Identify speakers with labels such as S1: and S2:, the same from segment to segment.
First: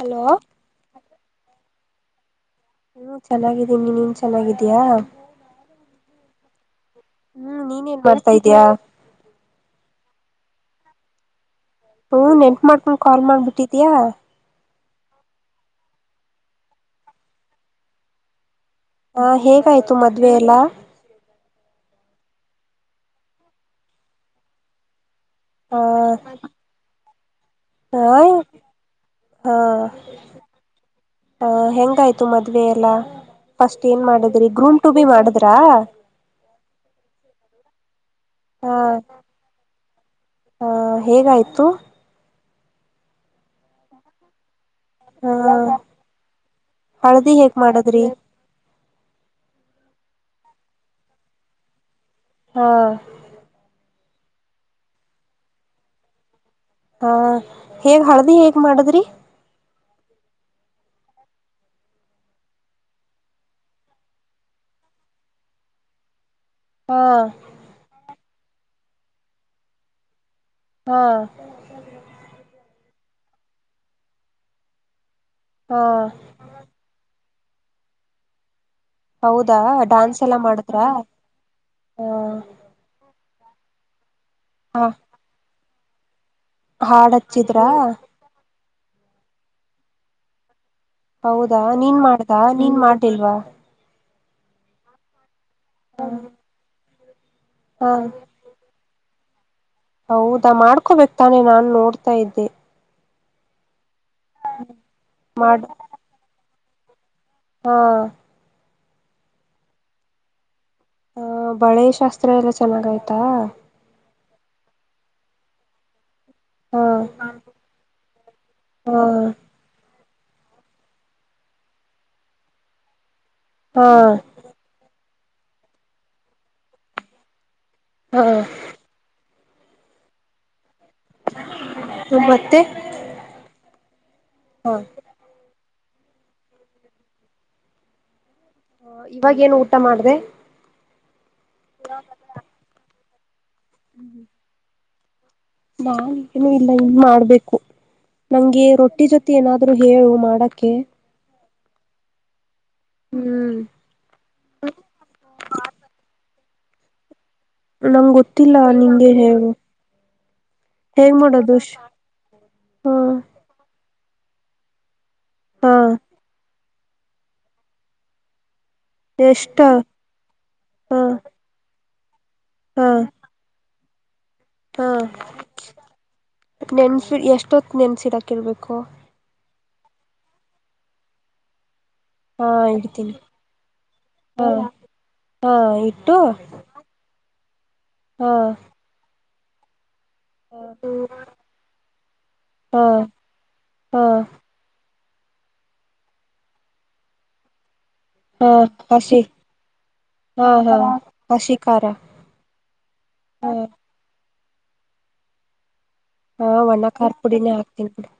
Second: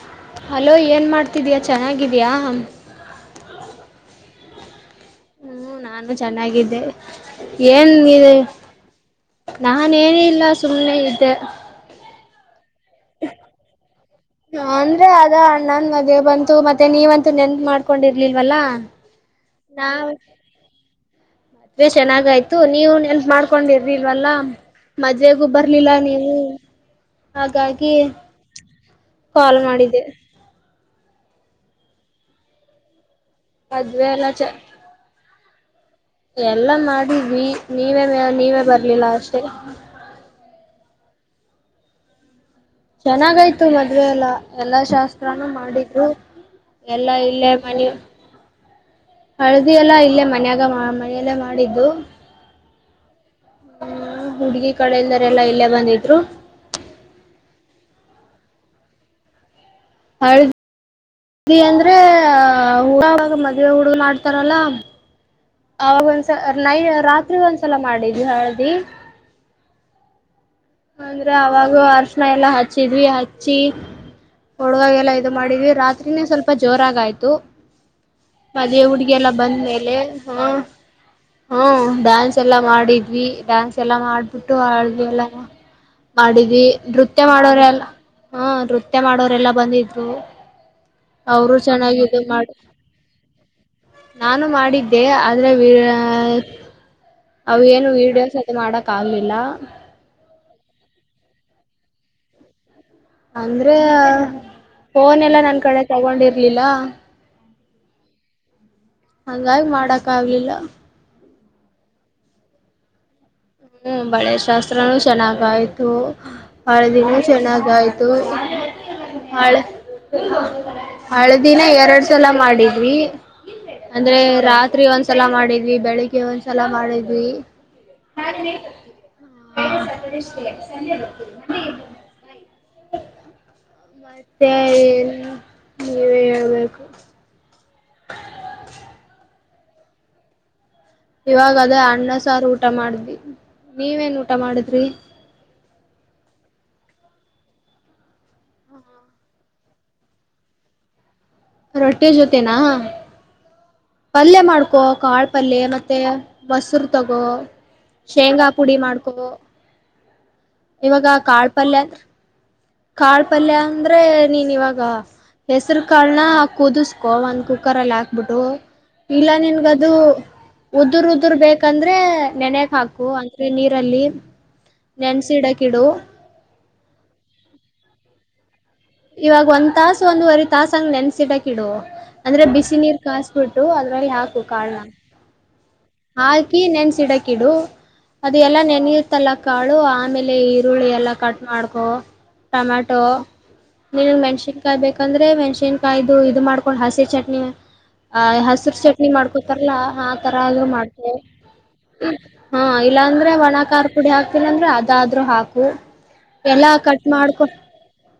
S1: Hello
S2: hello ಏನ್ ಮಾಡ್ತಿದಿಯಾ ಚೆನ್ನಾಗಿದೀಯಾ
S1: ಹ್ಮ ಚೆನ್ನಾಗಿದ್ದೀನಿ ನೀನ್ ಚೆನ್ನಾಗಿದೀಯಾ
S2: ಹ್ಮ್ ನಾನು ಚೆನ್ನಾಗಿದ್ದೆ
S1: ಹ್ಮ್ ನೀನ್
S2: ಏನ್ ಇ
S1: ಮಾಡ್ತಾ ಇದ್ಯಾ
S2: ನಾನ ಏನ ಇಲ್ಲ ಸುಮ್ನೆ ಇದ್ದೆ
S1: ಹ್ಮ್ ನೆನಪ ಮಾಡ್ಕೊಂಡ್ ಕಾಲ್ ಮಾಡ್ಬಿಟ್ಟಿದಯಾ
S2: ಅಂದ್ರೆ ಅದ ಅಣ್ಣನ್ ಮದುವೆ ಬಂತು ಮತ್ತೆ ನೀವಂತೂ ನೆನಪ ಮಾಡ್ಕೊಂಡಿರ್ಲಿಲ್ವಲ್ಲಾ
S1: ಹಾ ಹೇಗಾಯ್ತು
S2: ನಾವ್
S1: ಮದ್ವೆ ಎಲ್ಲ
S2: ಮದ್ವೆ ಚೆನ್ನಾಗಾಯ್ತು ನೀವ ನೆನಪ ಮಾಡ್ಕೊಂಡಿರಿಲ್ವಲ್ಲ ಮದ್ವೆಗೂ ಬರ್ಲಿಲ್ಲ ನೀವು ಹಾಗಾಗಿ
S1: ಹಾ ಹಾ
S2: ಕಾಲ್ ಮಾಡಿದ್ದೆ
S1: ಹ ಹೆಂಗಾಯ್ತು ಮದ್ವೆ ಎಲ್ಲ ಫಸ್ಟ್ ಏನ್
S2: ಮದ್ವೆ ಚ
S1: ಮಾಡಿದ್ರಿ ಗ್ರೂಮ್ ಟು ಬಿ ಮಾಡ ದ್ರಾ
S2: ಎಲ್ಲ ಮಾಡಿದ್ವಿ ನೀವೇ ಮ ನೀವೇ ಬರ್ಲಿಲ್ಲ ಅಷ್ಟೆ
S1: ಓ ಹೇಗಾಯ್ತು
S2: ಚೆನ್ನಾಗಾಯ್ತು ಮದ್ವೆ ಎಲ್ಲ ಎಲ್ಲಾ ಶಾಸ್ತ್ರಾನೂ
S1: ಹ
S2: ಮಾಡಿದ್ರು ಎಲ್ಲಾ
S1: ಹಳದಿ
S2: ಇಲ್ಲೇ
S1: ಹೇಗ್
S2: ಮನ
S1: ಮಾಡದ್ರಿ
S2: ಹಳದಿ ಎಲ್ಲ ಇಲ್ಲೇ ಮನ್ಯಾಗ ಮನೆಯಲ್ಲೇ ಮಾಡಿದ್ದು
S1: ಹಾ
S2: ಹುಡ್ಗಿ ಕಡೆೆಯಲ್ದರೆ ಎಲ್ಲಾ ಎಲ್ಲೇ ಬಂದಿದ್ರು
S1: ಹಾ ಹೇಗ್ ಹಳದಿ ಹೇಗ್ ಮಾಡದ್ರಿ
S2: ಹ ಅಂದ್ರೆ ಹಾಗ ಮದ್ವೆ ಹುಡುಗ ಮಾಡ್ತಾರಲ್ಲ ಅವಾಗ ಒಂದ್ಸ ನೈ
S1: ಹಾ
S2: ರಾತ್ರಿ ಒಂದ್ಸಲ ಮಾಡಿದವಿ ಹಳದಿ
S1: ಹಾ
S2: ಅಂದ್ರೆ ಅವಾಗ ಅರಶಣ ಎಲ್ಲಾ ಹಚ್ಚಿದ್ವಿ ಹಚ್ಚಿ ಒಡವಾಗೆಲ್ಲ ಇದು ಮಾಡಿದವಿ
S1: ಹಾ
S2: ರಾತ್ರಿನೇ ಸ್ವಲ್ಪ ಜೋರಾಗಯ್ತು ಮದುವೆ ಹುಡುಗಿ ಎಲ್ಲ
S1: ಹೌದಾ
S2: ಬಂದ ಮೇಲೆ
S1: ಡ್ಯಾನ್ಸ್
S2: ಹ
S1: ಎಲ್ಲಾ ಮಾಡಿದ್ರಾ
S2: ಹ್ಮ
S1: ಹ
S2: ಡಾನ್ಸ್ ಎಲ್ಲಾ ಮಾಡಿದ್ವಿ ಡ್ಯಾನ್ಸ್ ಎಲ್ಲ ಮಾಡ್ಬಿಟ್ಟು
S1: ಹ
S2: ಅಳದಿ ಎಲ್ಲ ಮಾಡಿದ್ವಿ
S1: ಹಾಡ್
S2: ನೃತ್ಯ
S1: ಹಚ್ಚಿದ್ರಾ
S2: ಮಾಡೋರೆಲ್ಲ ಹ್ಮ ನೃತ್ಯ ಮಾಡೋರೆಲ್ಲಾ ಬಂದಿದ್ರು ಅವರು
S1: ಹೌದಾ
S2: ಚೆನ್ನಾಗಿ
S1: ನೀನ್
S2: ಇದು
S1: ಮಾಡ್ದಾ
S2: ಮಾಡಿ
S1: ನೀನ್ ಮಾಡ್ದಿಲ್ವಾ
S2: ನಾನು ಮಾಡಿದ್ದೆ ಆದ್ರೆ ಅವು ಏನು
S1: ಹಾ
S2: ವೀಡಿಯೋಸ್ ಅ ಮಾಡಕ್ ಕಾಗಲಿನ
S1: ಹೌದಾ ಮಾಡ್ಕೋಬೇಕಕ್ ತಾನೆ ನಾನ್ ನೋಡ್ತಾ ಇದ್ದೆ
S2: ಅಂದ್ರೆ ಫೋನ್ ಎಲ್ಲಾ ನನ್
S1: ಮಾಡ್
S2: ಕಡೆ ತಗೊಂಡಿರ್ಲಿಲ್ಲ
S1: ಹಾ
S2: ಹಾಗಂಗಾಗಿ ಮಾಡಕ್ ಆಗ್ಲಿಲ್ಲ
S1: ಹ ಬಳೆ ಶಾಸ್ತ್ರ ಎಲ್ಲ ಚೆನ್ನಾಗ ಆಯ್ತಾ
S2: ಹ್ಮ್ ಬಳೆ ಶಾಸ್ತ್ರನೂ ಚೆನ್ನಾಗಾಯ್ತು
S1: ಹಾ
S2: ಹಳೆ ದಿನ ಚೆನ್ನಾಗಾಯ್ತು
S1: ಹಾ
S2: ಹಳೆ ಹಳದಿನ ಎರಡ್ ಸಲ ಮಾಡಿದ್ವಿ
S1: ಹಾ
S2: ಅಂದ್ರೆ ರಾತ್ರಿ ಒಂದ್ ರಾತ್ರಿ ಸಲ ಮಾಡಿದ್ವಿ ಬೆಳಿಗ್ಗೆ ಒಂದ್ಸಲ ಮಾಡಿದ್ವಿ
S1: ಹಾ
S2: ಹ ಇಷ್ಟ
S1: ಒಂಬತ್ತೆ
S2: ಮತ್ತೆ ಏನ್ ನೀವೇ ಹೇಳ್ಬೇಕು ಹ
S1: ಹ ಇವಾಗೇಏನು ಊಟ ಮಾಡ್ದ
S2: ಇವಾಗ ಅದೇ ಅಣ್ಣ ಸಾರು ಊಟ ಮಾಡ್ವಿ ನೀವೇನ್ ಊಟ ಮಾಡಿದ್ರಿ
S1: ನಾನ್ ಏನು ಇಲ್ಲ ಇನ್ ಮಾಡ್ಬೇಕು ನಂಗೆ ರೊಟ್ಟಿ ಜೊತೆ ಏನಾದ್ ಆದೂ ಹೇಳು ಮಾಡಕ್ಕೆ
S2: ರೊಟ್ಟೆ ಜೊತೆೇನಾ
S1: ಹ್ಮ್
S2: ಪಲ್ಯ ಮಾಡ್ಕೊ ಕಾಳ್ ಪಲ್ಯ ಮತ್ತೆ ಮೊಸರು ತಗೊ
S1: ನಂಗ್
S2: ಶೇಂಗಾ
S1: ಗೊತ್ತಿಲ್ಲ
S2: ಪುಡಿ
S1: ನಿಂಗೆ
S2: ಮಾಡ್ಕೊ
S1: ಹೇಳು
S2: ಇವಾಗ
S1: ಹೇಗ್ ಮಾಡೋದು
S2: ಕಾಳ್ಪಲ್ಯ ಅಂದ್ರ
S1: ಹಾ
S2: ಕಾಳ್ಪಲ್ಯ ಅಂದ್ರೆ ನೀನ್ ಇವಾಗ
S1: ಹಾ
S2: ಹೆಸ್ರು ಕಾಳನ ಕುದಿಸ್ಕೊ ಒಂದ್ ಕುಕ್ಕರ್ ಅಲ್ಲಿ ಹಾಕ್ಬಿಟ್ಟು ಇಲ್ಲ
S1: ಎಷ್ಟ
S2: ನಿನ್ಗದು
S1: ಹಾ
S2: ಉದದುರ್ ಉದುರ್ ಬೇಕಂದ್ರೆ ನೆನೆಗ್
S1: ಹಾ
S2: ಹಾಕು ಅಂದ್ರೆ ನೀರ್ ಲ್ಲಿ
S1: ಹಾ
S2: ನೆನ್ಸಿಡಕಿಡು
S1: ನೆನ್ಸಿ ಎಷ್ಟೊತ್ ನೆನ್ಸಿಡಾಕಿರ್ಬೇಕು
S2: ಇಾಗ ಒಂದ್ ತಾಸು ಒಂದುವರೆ ತಾಸಂಗ ನೆನ್ಸಿಟಕ್ ಇಡು ಅಂದ್ರೆ
S1: ಹಾ
S2: ಬಿಸಿ ನೀರ್
S1: ಇಡ್ತೀನಿ
S2: ಕಸ್ಬಿಟ್ಟು ಅದ್ರಲ್ಲಿ ಹಾಕು
S1: ಹಾ
S2: ಕಾಡ್ಲ
S1: ಹಾ ಇಟ್ಟು
S2: ಹಾಕಿ ನೆನ್ ಸಿಡಕಿಡು
S1: ಹಾ
S2: ಅದೆ ಎಲ್ಲಾ ನೆನ ಮತ್ತಲ್ಲ ಕಾಳು ಆಮೇಲೆ ಈರುಳ್ಳಿ ಎಲ್ಲ
S1: ಹಾ
S2: ಕಟ್ ಮಾಡ್ಕೊ ಟೊಮೆಟೊ
S1: ಹಾ
S2: ನೀನ್ನ್ ಮೆಣ್ಸಿನ್ಕಾಯಿ ಬೇಕಂದ್ರೆ ಮೆಣ್ಸಿನ್ಕಾಯ್ದು ಇದು ಮಾಡ್ಕೊಂಡ್ ಹಸಿ ಚಟ್ನಿ ಆ
S1: ಹಾ
S2: ಹಸರು ಚಟ್ನಿ
S1: ಹಸಿ
S2: ಮಾಡ್ಕೊತಾರಲ್ಲಾ ಆ ತರ
S1: ಹಾ
S2: ಅದುೂ
S1: ಹಾ
S2: ಮಾಡ್ತೇ
S1: ಹಸಿ ಖಾರ
S2: ಹಾ ಇಲ್ಲಾಂದ್ರೆ ಒಣ ಖಾರ್ ಪುಡಿ ಹಾಕ್ತಿಲ್ಲ ಅಂದ್ರೆ ಅದಾದ್ರರು ಹಾಕು
S1: ಹಾ
S2: ಎಲ್ಲಾ
S1: ಒಣ್ಣ
S2: ಕಟ್
S1: ಖಾರ್
S2: ಮಾಡ್ಕ
S1: ಪುಡಿನೇ ಹಾಕ್ತೀನಿ ಬಿಡು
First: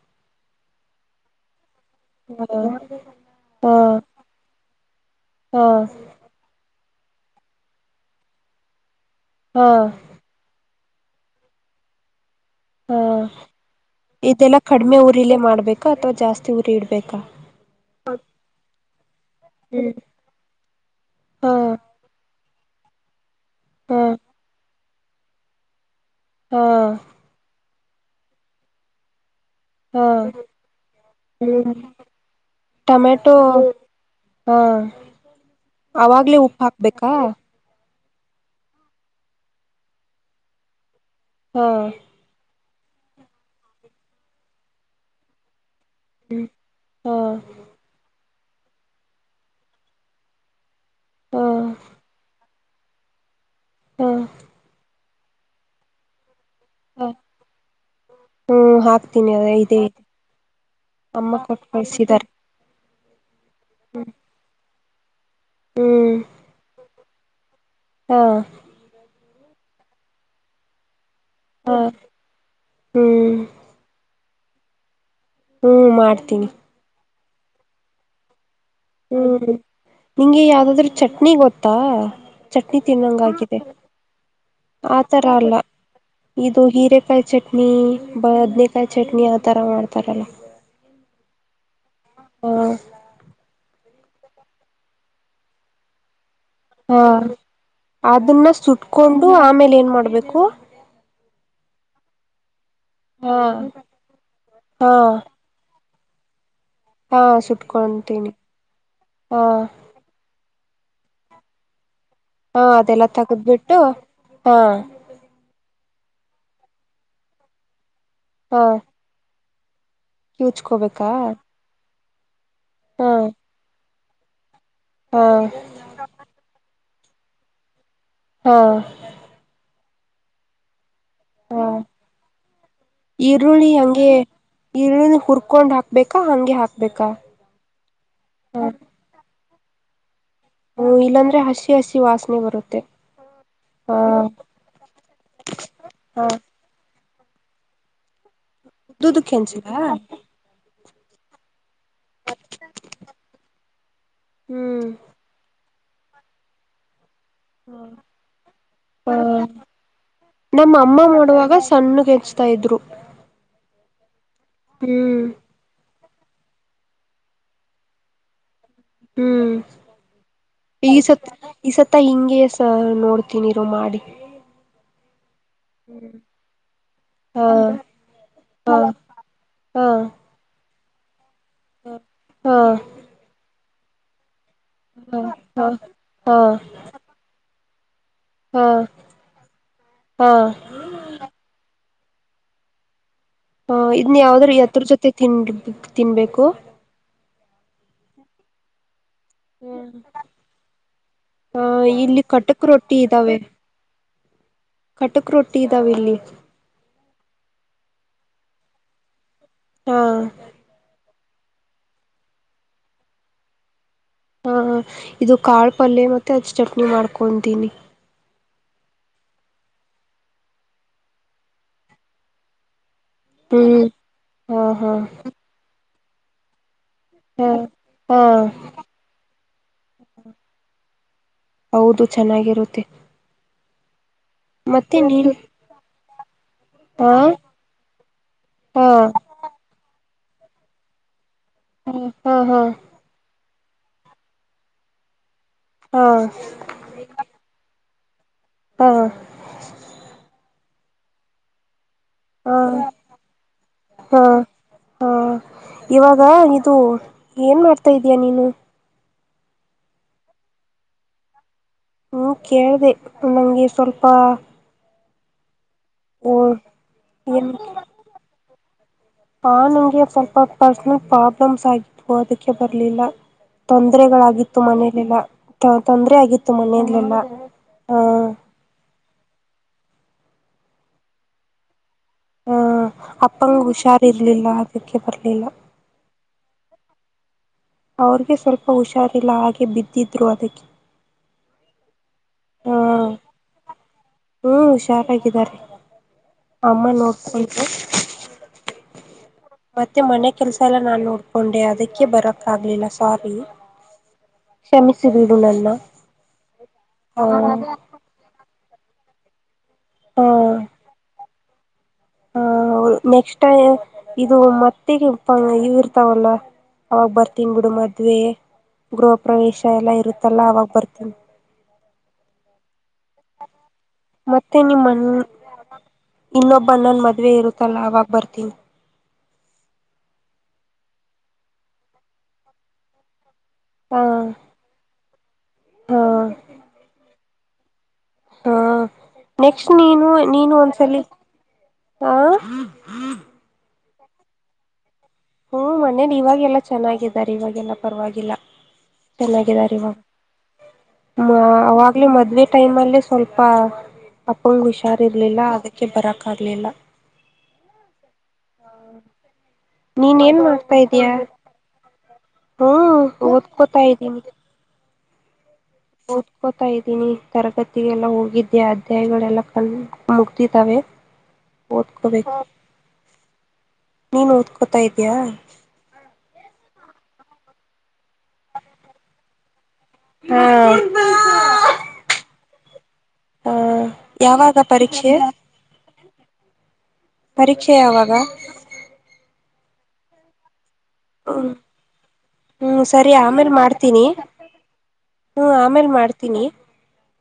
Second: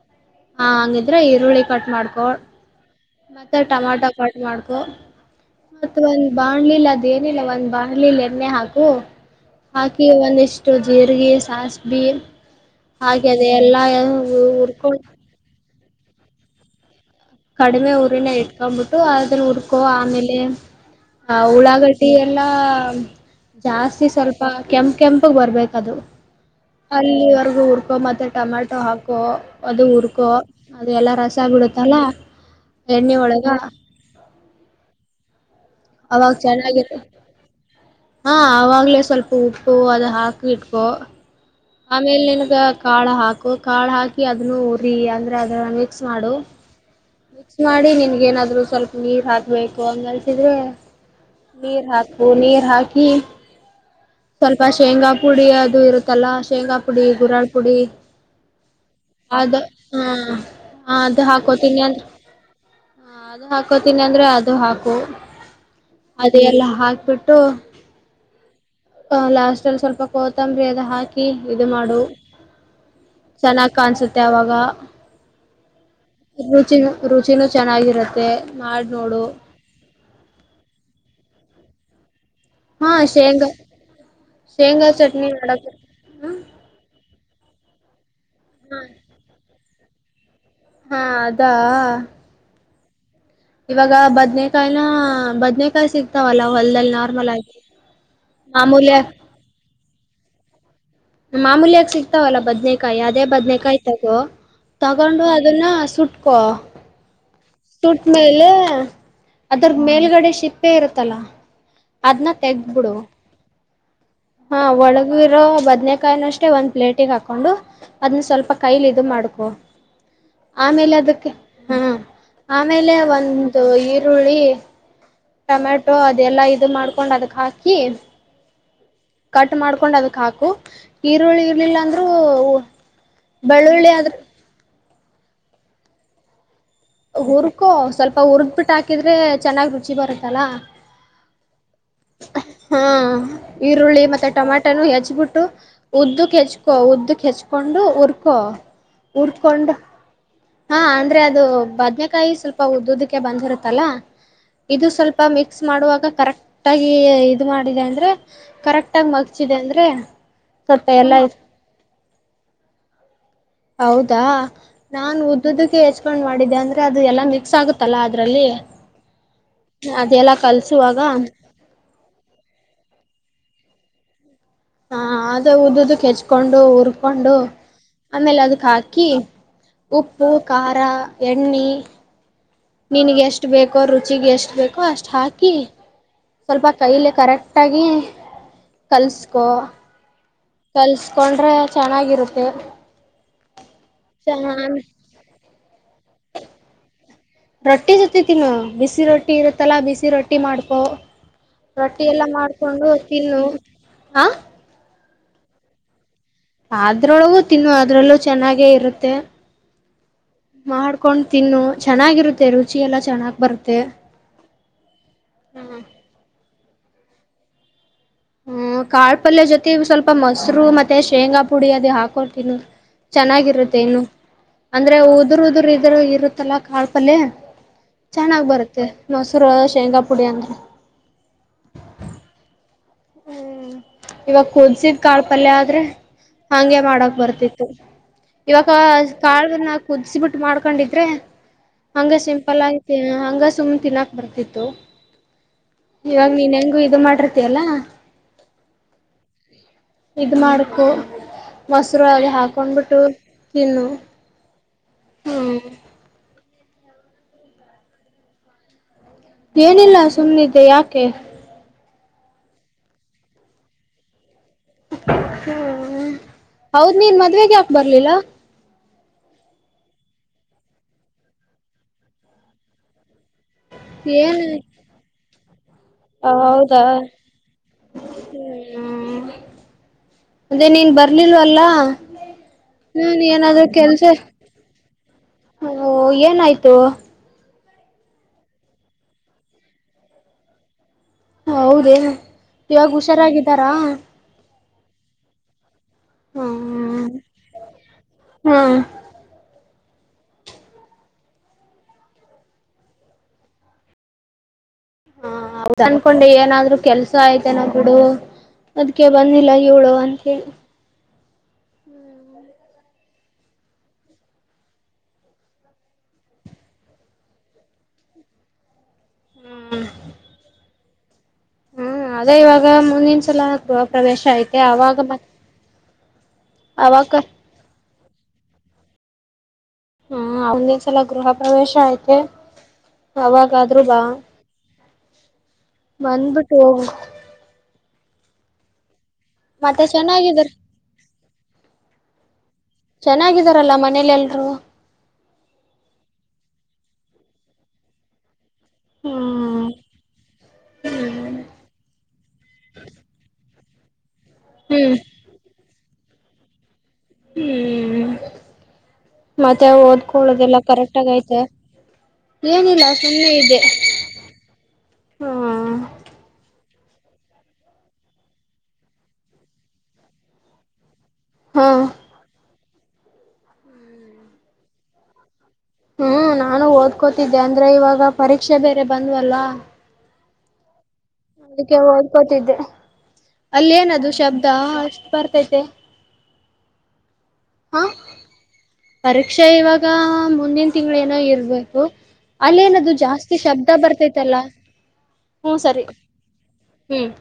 S2: ಹಾ ಹಂಗಿದ್ರೆ ಈರುಳ್ಳಿ ಕಟ್ ಮಾಡ್ಕೊ
S1: ಹಾ
S2: ಮತ್ತೆ ಟಮಾಟೊ
S1: ಹಾ
S2: ಕಟ್ ಮಾಡ್ಕೊ ಮತ್ತ ಒಂದ್ ಬಾಣ ಲಿಲ್ಲ ಅದ ಏನಿಲ್ಲ ಒಂದ್ ಬಾಣ್ಲಿಲಿ ಎಣ್ಣೆ ಹಾಕು
S1: ಹಾ
S2: ಹಾಕಿ ಒಂದ ಇಷ್ಟ್ [unintelligible] ಜೀರಿಗೆ ಸಾಸ್ಬಿ
S1: ಹಾ
S2: ಹಾಗಾದೆ ಎಲ್ಲಾ
S1: ಇದೆಲ್ಲಾ
S2: ಉರ್ಕೊಂಡ.
S1: ಕಡಿಮೆ ಉರಿಲೇ ಮಾಡ್ಬೇಕಾ ಅಥವಾ ಜಾಸ್ತಿ ಊರಿ ಇಡ್ಬೇಕ್
S2: ಕಡಿಮೆ ಊರಿನ ಇಟ್ಕೊಂಡ್ಬಿಟ್ಟು ಅದನ್ನ ಹುಡ್ಕೋ ಆಮೇಲೆ ಆ
S1: ಹಾ
S2: ಉಳ್ಳಾಗಟ್ಟಿ ಎಲ್ಲ
S1: ಹಾ
S2: ಜಾಸ್ತಿ ಸ್ವಲ್ಪ ಕೆಂಪ ಕೆಂಪಗ್ ಬರ್ಬೇಕದು
S1: ಹಾ
S2: ಅಲ್ಲಿವರ್ಗೂ ಹುರ್ಕೊ ಮತ್ತೆ ಟೊಮಾಟೊ ಹಾಕೋ ಅದು
S1: ಹಾ
S2: ಹುರ್ಕೊ ಅದು ಎಲ್ಲ ರಸ ಬಿಡುತ್ತಲ್ಲ ಎಣ್ಣೆ
S1: ಟೊಮೆಟೊ
S2: ಒಳಗ
S1: ಹಾ
S2: ಅವಾಗ
S1: ಅವಾಗ್ಲೇ ಉಪ್ಪು
S2: ಚೆನ್ನಾಗಿರು
S1: ಹಾಕ್ಬೇಕಾ
S2: ಹಾ ಅವಾಗ್ಲೇ ಸ್ವಲ್ಪ ಉಪ್ಪು ಅದ ಹಾಕ ಇಟ್ಕೊ
S1: ಹಾ
S2: ಆಮೇಲೆ ನನ್ಗ ಕಾಳು ಹಾಕು ಕಾಳು ಹಾಕಿ ಅದನ್ನು ಉರಿ ಅಂದ್ರೆ ಅದ ಮಾಡ ಮಿಕ್ಸ್
S1: ಹಾ
S2: ಮಾಡಿ ನಿನ್ಗ ನ ಸ್ವಲ್ಪ ನೀರ್ ಹಾಕ್ಬೇಕು ಹಂಗಲ್ಸಿದ್ರೆ
S1: ಹಾ
S2: ನೀರ್ ಹಾಕು ನೀರ್ ಹಾಕಿ ಸ್ವಲ್ಪ ಶೇಂಗಾ ಪುಡಿ ಅದು ಇರುತ್ತಲ್ಲ. ಶೇಂಗಾ ಪುಡಿ
S1: ಹಾ
S2: ಹುರಾಳ್ ಪುಡಿ.
S1: ಹ್ಮ್ ಹಾಕ್ತೀನಿ ಅದ
S2: ಅದು
S1: ಇದೇ ಇದೆ
S2: ಹಾ ಅದು
S1: ಅಮ್ಮ ಕೊಟ್ಟು
S2: ಹಾಕೋತನಿ ಅಂದ್
S1: ಕಳ್ಸಿದ್ದಾರೆ
S2: ಅದು ಹಾಕೋತನಿ ಅಂದ್ರೆ ಅದು ಹಾಕು
S1: ಹ್ಮ್
S2: ಅದು ಎಲ್ಲ ಹಾಕ್ಬಿಟ್ಟು.
S1: ಹಾ
S2: ಲಾಸ್ಟ್ ಅಲ್ಲಿ ಸ್ವಲ್ಪ ಕೋತಂಬರಿ ಅದ ಹಾಕಿ. [unintelligible] ಇದು
S1: ಹಾ
S2: ಮಾಡು
S1: ಹ್ಮ್
S2: ಚೆನ್ನಾಗ್ ಕಾಣಸುತ್ತೆ ಅವಾಗ.
S1: ಹ್ಮ್ ಮಾಡ್ತೀನಿ.
S2: ರುಚಿನೂ ರುಚಿನೂ ಚೆನ್ನಾಗಿರುತ್ತೆ. ಮಾಡ್ ನೋಡು
S1: ಹ್ಮ್ ನಿಂಗೆ ಯಾವ್ದಾದ್ರು ಚಟ್ನಿ ಗೊತ್ತಾ. ಚಟ್ನಿ
S2: ಹಾ ಶೇಂಗಾ
S1: ತಿನ್ನಂಗಾಗಿದೆ
S2: ಶೇಂಗಾ
S1: ಆ ತರ
S2: ಚಟ್ನಿ
S1: ಅಲ್ಲ
S2: ಮಾಡಕ್ ಹ
S1: ಇದು ಹೀರೆಕಾಯಿ ಚಟ್ ಹ್ಮ ಬದನೇಕಾಯಿ ಚಟ್ನಿ ಆ ಥರ ಮಾಡ್ತಾರಲ್ಲ.
S2: ಹಾ ಅದಾ.
S1: ಹಾ
S2: ಇವಾಗ ಬದನೆಕಾಯಿನ ಬದ್ನೆಕಾಯಿ ಸಿಕ್ತಾವಲ್ಲ.
S1: ಹಾ ಅದನ್ನ
S2: ಮಾಮೂಲ್ಯ
S1: ಸುಟ್ಕೊಂಡು ಆಮೇಲೆ ಏನ್ ಮಾಡ್ಬೇಕು.
S2: ಮಾಮೂಲ್ಯಾಗ ಸಿಗ್ತಾವಲ್ಲಾ ಬದ್ನೆ ಕಾಯಿ ಅದೇ
S1: ಹಾ
S2: ಬದ್ನೆಕಾಯಿ ತಗೋ
S1: ಹಾ
S2: ತಗೊಂಡು ಅದನ್ನ ಸುಟ್ಕೊ.
S1: ಹಾ
S2: ಸುಟ್
S1: ಸುಟ್ಕೊಂತೀನಿ
S2: ಮೇಲೆ
S1: ಹಾ
S2: ಅದ್ರ ಮೇಲ್ಗಡೆ ಶಿಪ್ [unintelligible] ಪೇರತಲ. ಅದನ್ನ
S1: ಹಾ
S2: ತೆಗಬಿಡು
S1: ಅದೆಲ್ಲ ತಗದ್ಬಿಟ್ಟು
S2: ಹಾ ಒಳಗಿರೋ ಬದ್ನೆ ಕಾಯಿನ ಅಷ್ಟೇ ಒಂದ್ ಪ್ಲೇಟಿಗೆ ಹಾಕೊಂಡು ಅದನ್ನ ಸ್ವಲ್ಪ
S1: ಹಾ
S2: ಕೈಲಿ ಇದು ಮಾಡ್ಕೋ. ಆಮೇಲೆ
S1: ಕಿವುಚ್ಕೋಬೇಕಾ
S2: ಅದಕ್ಕೆ ಹಾ ಆಮೇಲೆ
S1: ಹಾ
S2: ಒಂದು ಈರುಳ್ಳಿ.
S1: ಹಾ
S2: ಟೊಮೆಟೊ ಅದೆಲ್ಲಾ ಇದು ಮಾಡ್ಕೊಂಡ್ ಅದಕ್ ಹಾಕಿ.
S1: ಹಾ
S2: [unintelligible] ಅದಕ್ ಹಾಕು ಈರುಳ್ಳಿ
S1: ಹಾ
S2: ಇರ್ಲಿಲ್ಲ ಅಂದ್ರೂ ಬೆಳ್ಳುಳ್ಳಿ ಆದ್ರೆ
S1: ಇರುಳ್ಳಿ ಹುರ್ಕೊಂಡ್ ಹಾಕ್ಬೇಕಾ ಹಂಗೆ ಹಾಕ್
S2: ಹುರ್ಕೊ ಸ್ವಲ್ಪ ಹುರ್ದ್ ಬಿಟ್ಟ್ ಹಾಕಿದ್ರೆ ಚೆನ್ನ್ ರುಚಿ ಬರುತ್
S1: ಹ್ಮ ಇಲ್ಲಾಂದ್ರೆ ಹಸಿ ಹಸಿ. ವಾಸನೆ ಬರುತ್ತೆ
S2: ಹಾ
S1: ಹ
S2: ಈರುಳ್ಳಿ ಮತ್ತೆ ಟೊಮಾಟನು ಹೆಚ್ಬಿಟ್ಟು
S1: ಹ
S2: ಉದ್ದಕ್ ಹೆಚ್ಕೋ. ಉದ್ದಕ್ ಹೆಚ್ಕೊಂಡು ಉುರ್ಕೊ
S1: ಉದ್ದುದಕ್ಕೆ ಹೆಂಚ್ಲ
S2: ಉರ್ಕೊಂಡ. ಹಾ ಅಂದ್ರೆ ಅದು ಬದ್ನೆಕಾಯಿ ಸ್ವಲ್ಪ ಉದ್ದುದಕ್ಕೆ ಬಂದಿರುತ್ತಲ್ಲ ಇದು
S1: ಹ್ಮ್
S2: ಸ್ವಲ್ಪ ಮಿಕ್ಸ್. ಮಾಡುವಾಗ ಕರೆಕ್ಟ್ ಆಗಿ ಇದ್ ಮಾಡಿದೆ ಅಂದ್ರೆ ಕರೆಕ್ಟ್ ಆಗಿ
S1: ಹ
S2: ಮಡ್ಚಿದೆ ಅಂದ್ರೆ.
S1: ನಮ್ಮ
S2: ಸ್ವಲ್ಪ
S1: ಅಮ್ಮ
S2: ಎಲ್ಲಾ
S1: ಮಾಡೋಡುವಾಗ ಸಣ್ಣ ಕೆಚ್ತಾ ಇದ್ರು.
S2: ಹೌದಾ ನಾನ್
S1: ಹ್ಮ್
S2: ಉದ್ದದಕ್ಕೆ ಹೆ [unintelligible] ಕೊಂಡ್ ಮಾಡಿದ್ದೆ ಅಂದ್ರೆ ಅದು ಎಲ್ಲಾ ಮಿಕ್ಸ್ ಆಗುತ್ತಲ್ಲ ಅದ್ರರಲ್ಲಿ.
S1: ಹ್ಮ್ ಈ ಸತ್
S2: ಕಲ್ಸುವಾಗ
S1: ಈ ಸತ್ತ ಹಿಂಗೆಸ ನೋಡು. [unintelligible] ರು ಮಾಡಿ.
S2: ಹಾ ಅದ ಹೆಚ್ಕೊಂಡು
S1: ಹಾ
S2: ಆಮೇಲೆ ಅದಕ್
S1: ಹಾ
S2: ಹಾಕಿ
S1: ಹಾ
S2: ಉಪ್ಪು ಖಾರ ಎಣ್ಣೆ
S1: ಹಾ
S2: ನಿನಗೆ ಎಷ್ಟು ಬೇಕೋ ರುಚಿಗೆ ಎಷ್ಟ. ಅಷ್ಟ ಬೇಕು ಅಷ್ಟು
S1: ಹಾ
S2: ಹಾಕಿ
S1: ಹಾ
S2: ಸ್ವಲ್ಪ ಕೈಲಿ ಕರೆಕ್ಟಾಗಿ.
S1: ಹಾ
S2: ಕಲ್ಸ್ಕೋ
S1: ಹಾ
S2: ಕಲ್ಸ್ಕೊಂಡ್ರೆ. ಚೆನ್ನಾಗಿರುತ್ತೆ.
S1: ಹ ಇದನ್ನ ಯಾವ್ದ್ರ
S2: ಚೆನ್ನಾಗಿ
S1: ಯತ್ತರ ಜೊತೆ ತಿನ್ ತಿನ್ಬೇಕು.
S2: ರೊಟಿ ಜೊತೆ ತಿನ್ನು ಬಿಸಿ ರೊಟ್ಟ್. ರೊಟ್ಟಿ ಇರುತ್ತಲ್ಲ ಬಿಸಿ ರೊಟ್ಟಿ ಮಾಡ್ಕೊ
S1: ಆ
S2: ರೊಟ್ಟಿ
S1: ಇಲ್ಲಿ
S2: ಎಲ್ಲ
S1: ಕಟಕ್
S2: ಮಾಡ್ಕೊಂಡು
S1: ರೊಟ್ಟಿ ಇದ್ದಾವೆ
S2: ತಿನ್ನು. [inaudible]
S1: ಕಟಕ್ ರೊಟ್ಟಿ ಇದ್ದಾವಿಲ್ಲಿ.
S2: ಅದ್ರೊಳಗೂ ತಿನ್ನು ಅದ್ರಲ್ಲೂ ಚೆನ್ನಾಗೆ ಇರುತ್ತೆ
S1: ಹಾ
S2: ನೋಡ್ [unintelligible] ಕೊಂಡ್ ತಿನ್ನು ಚೆನ್ನಾಗಿರುತ್ತೆ ರುಚಿ ಎಲ್ಲ ಚೆನ್ನಾಗ್ ಬರುತ್ತೆ.
S1: ಹಾ ಇದು ಕಾಳು ಪಲ್ಯ ಮತ್ತೆ ಅಜಚ್ಚ ಚಟ್ನಿ ಮಾಡ್ಕೊಂತೀನಿ.
S2: ಹ್ಮ ಕಾಳ ಪಲ್ಯ ಜೊತೆ ಸ್ವಲ್ಪ ಮೊಸರು ಮತ್ತೆ ಶೇಂಗಾ ಪುಡಿ ಅದ ಹಾಕೊಡ್ತನ. ಚೆನ್ನಾಗಿರುತ್ತೆ
S1: ಹ್ಮ್
S2: ನು
S1: ಹಾ ಹಾ
S2: ಅಂದ್ರೆ ಉದುರ್ ಉದುರ್ ಇದ್ರ ಇರುತ್ತಲ್ಲಾ. ಪ್ಪಲೆ
S1: ಹಾ ಹಾ
S2: ಚೆನ್ನಾಗಿ ಬರುತ್ತೆ ಮೊಸರು ಶೇಂಗಾ ಪುಡಿ ಅಂದ್ರೆ.
S1: ಹೌದು ಚೆನ್ನಾಗಿರುತ್ತೆ. ಮತ್ತೆ
S2: ಹ್ಮ್ ಕಾಳ
S1: ನೀನ್
S2: ಪಲ್ಯ ಆದ್ರೆ ಹಂಗೆ
S1: ಹಾ
S2: ಮಾಡಕ್ ಬರ್ತಿತ್ತು ಇವಾಗ
S1: ಹಾ
S2: ಕಾಳನ್ನ ಮಾಡ್ಕೊಂಡಿದ್ರೆ ಹಂಗ
S1: ಹಾ
S2: ಸಿಂಪಲ್
S1: ಹಾ
S2: ಆಗ ಹಂಗ ಸುಮ್ಮ್ನೆ ತಿನ್ನಾಕ್ ಬರ್ತಿತ್ತು
S1: ಹಾ
S2: ಇವಾಗ ನೀನ್ ಹೆಂಗು ಇದು ಮಾಡಿರ್ತಿಯಲ್ಲಾ.
S1: ಹಾ
S2: ಇದ ಮಾಡ್ಕು
S1: ಹಾ
S2: ಹಾಕೊಂಡ್ಬಿಟ್ಟು ತಿನ್ನು
S1: ಹಾ ಹಾ
S2: ಹ
S1: ಇವಾಗ ಏನ್ ಮಾಡ್ತಾ ಇದಯ ನೀನು.
S2: ಏನಿಲ್ಲ ಸುಮ್ಮ್ನಿದ್ದೆ ಯಾಕೆ.
S1: ಹ್ಮ್ ಕೇಳ್ದ ನಮ್ಗೆ ಸ್ವಲ್ಪ.
S2: ಹ್ಮ
S1: ಓ
S2: ಹೌದ್ ನೀನ್
S1: ಏನ್
S2: ಮದ್ವೆೆಗೆ ಹಾಕ್ ಬರ್ಲಿಲ್ಲ.
S1: ಆ ನಂಗೆ ಸ್ವಲ್ಪ ಪರ್ಸನಲ್ ಪ್ರಾಬ್ಲಮ್ಸ್ ಆಗಿದ್ವು ಅದಕ್ಕೆ ಬರ್ಲಿಲ್ಲ.
S2: ಏನು
S1: ತೊಂದರೆಗಳಾಗಿತ್ತು ಮನೇಲೆಲ್ಲ. ತೊಂದ್ರ ಆಗಿತ್ತು
S2: ಹೌದಾ
S1: ಮನೆಯಲೆಲ್ಲ ಹಾ.
S2: ಹ್ಮ್ ಅದೇ ನೀನ್ ಬರ್ಲಿಲ್ವ ಅಲ್ಲ.
S1: ಹ ಅಪ್ಪಂಗ
S2: ಏನಾದ್ರೂ ಕೆಲ್ಸ
S1: ಹುಷಾರ್ ಇರ್ಲಿಲ್ಲ ಅದಕ್ಕೆ ಬರ್ಲಿಲ್ಲ
S2: ಏನಾಯ್ತು.
S1: ಅವ್ರಗೆ ಸ್ವಲ್ಪ ಹುಷಾರಿಲ್ಲ ಹಾಗೆ ಬಿದ್ದಿದ್ರು ಅದಕ್ಕೆ.
S2: ಹೌದ
S1: ಹಾ
S2: ಇವಾಗ ಹುಷಾರಾಗಿದ್ದಾರಾ.
S1: ಹ್ಮ್ ಹುಷಾರಾಗಿದ್ದಾರೆ ಅಮ್ಮ
S2: ಹ್ಮ್
S1: ನೋಡ್ಕು.
S2: ಹ್ಮ್
S1: ಮತ್ತೆ ಮನೆ ಕೆಲ್ಸ ಎಲ್ಲ ನಾನ್ ನೋಡ್ಕೊಂಡೆ ಅದಕ್ಕೆ ಬರಕ್ ಆಗ್ಲಿಲ್ಲ ಕ್ಷಮಿಸಿ ಬಿಡು ನನ್ನ
S2: ಹ ಅನ್ಕೊಂಡು ಏನಾದ್ರು ಕೆಲ್ಸ
S1: ಹ
S2: ಆಯ್ತೇನ ಬಿಡು. ಅದ್ಕ ಬಂದಿಲ್ಲ ಇವಳು ಅಂತ
S1: ಹ
S2: ಹೇಳಿ.
S1: ಹ ಹೌದು ನೆಕ್ಸ್ಟ್ ಇದು ಮತ್ತ ಇರ್ತಾವಲ್ಲ ಅವಾಗ ಬರ್ತನ್ ಬಿಡು ಮದ್ವೆ ಗೃಹ ಪ್ರವೇಶ ಎಲ್ಲಾ ಇರುತ್ತಲ್ಲ ಅವಾಗ ಬರ್ತನೀ.
S2: ಹ್ಮ್ ಅದೇ ಇವಾಗ ಮುಂದನ್ ಸಲಗೃಹ ಪ್ರವೇಶ
S1: ಮತ್ತೆ
S2: ಐತೆ ಅವಾಗ
S1: ನಿಮ್ಮನ್
S2: ಮತ್ತೆ.
S1: ಇನ್ನೊಬ್ಬ ನನ್ ಮದ್ವೆ ಇರುತ್ತಲ್ಲ ಅವಾಗ ಬರ್ತೀನಿ.
S2: ಹಾ ಮುಂದಿನಸಲ ಗೃಹ ಪ್ರವೇಶ ಐತೆ ಅವಾಗ. ಗಾದ್ರೂ
S1: ಹ
S2: ಬಾ
S1: ಹಾ
S2: ಬಂದಬಿಟ್ಟು ಹೋಗು.
S1: ಹಾ ನೆಕ್ಸ್ಟ್
S2: ಮತ್ತೆ
S1: ನೀನು
S2: ಚೆನ್ನಾಗಿದಾರ
S1: ನೀನು ಒಂದ್ಸಲಿ ಹ.
S2: ಮನೇಲೆಲ್ರು.
S1: ಹ್ಮ ಮನೇಲಿ ಇವಾಗೆಲ್ಲಾ ಚೆನ್ನಾಗಿದ್ದಾರೆ ಇವಾಗೆಲ್ಲ ಪರವಾಗಿಲ್ಲ.
S2: ಹ್ಮ್
S1: ಚೆನ್ನಾಗಿದ್ದಾರೆ ಇವಾಗ ಅವಾಗ್ಲ ಮದ್ವೆೆ ಟೈಮ್ ಅಲ್ಲಿ ಸ್ವಲ್ಪ. ಅಪ್ಪ ಅಪ್ಪಂಗ
S2: ಹ್ಮ್
S1: ಹುಷಾರ್ ಇರ್ಲಿಲ್ಲ ಅದಕ್ಕೆ ಬರಕ್ ಆಗ್ಲಿಲ್ಲ.
S2: ಹ್ಮ್ ಮತ್ತೆ
S1: ನೀನ್ ಏನ್
S2: ಓದ್ಕೊಳ್ಳೋದೆಲ್ಲ
S1: ಮಾಡ್ತಾ
S2: ಕರೆಕ್ಟ್ ಆಗ
S1: ಇದೀಯಾ
S2: ಐತ ಏನಿಲ್ಲ
S1: ಹ್ಮ್
S2: ಸುಮ್ನೆ ಇದೆ
S1: ಓದ್ಕೋತಾ ಇದ್ದೀನಿ
S2: ಹಾ.
S1: ಓದ್ಕೋತಾ ಇದ್ದೀನಿ ತರಗತಿಗೆಲ್ಲ ಹೋಗಿದ್ದೆ ಅಧ್ಯಾಯಗಳೆಲ್ಲ ಕಣ ಮುಗತಿದ್ದಾವೆ.
S2: ಹಾ
S1: ಓದಕೋಬೇಕು ನೀನ್ ಓದ್ಕೋತಾ ಇದಿಯಾ.
S2: ಹ್ಮ್ ನಾನು ಓದ್ಕೋತಿದ್ದೆ ಅಂದ್ರೆ ಇವಾಗ ಪರೀಕ್ಷೆ ಬೇರೆ ಬಂದ್ವಲ್ಲ.
S1: ಹ್ಮ.
S2: ಅದಕ್ಕೆ ಓದ್ಕೋತಿದ್ದೆ.
S1: ಹ
S2: ಅಲ್ಲೇನದು ಶಬ್ದ
S1: ಯಾವಾಗ
S2: ಅಷ್ಟ
S1: ಪರೀಕ್ಷೆ
S2: ಬರ್ತೈತೆ.
S1: ಪರೀಕ್ಷೆ
S2: ಹಾ
S1: ಯಾವಾಗ.
S2: ಪರೀಕ್ಷೆ ಇವಾಗ ಮುಂದಿನ. ತಿಂಗ್ಳೇನೋ
S1: ಹ್ಮ್
S2: ಇರ್ಬೇಕು
S1: ಹ್ಮ್
S2: ಅಲ್ಲೇನದು
S1: ಸರಿ
S2: ಜಾಸ್ತಿ ಶಬ್ದ ಬರ್ತೈತಲ್ಲ.
S1: ಹ್ಮ ಆಮೇಲ್ ಮಾಡ್ತೀನಿ.
S2: ಹ್ಮ್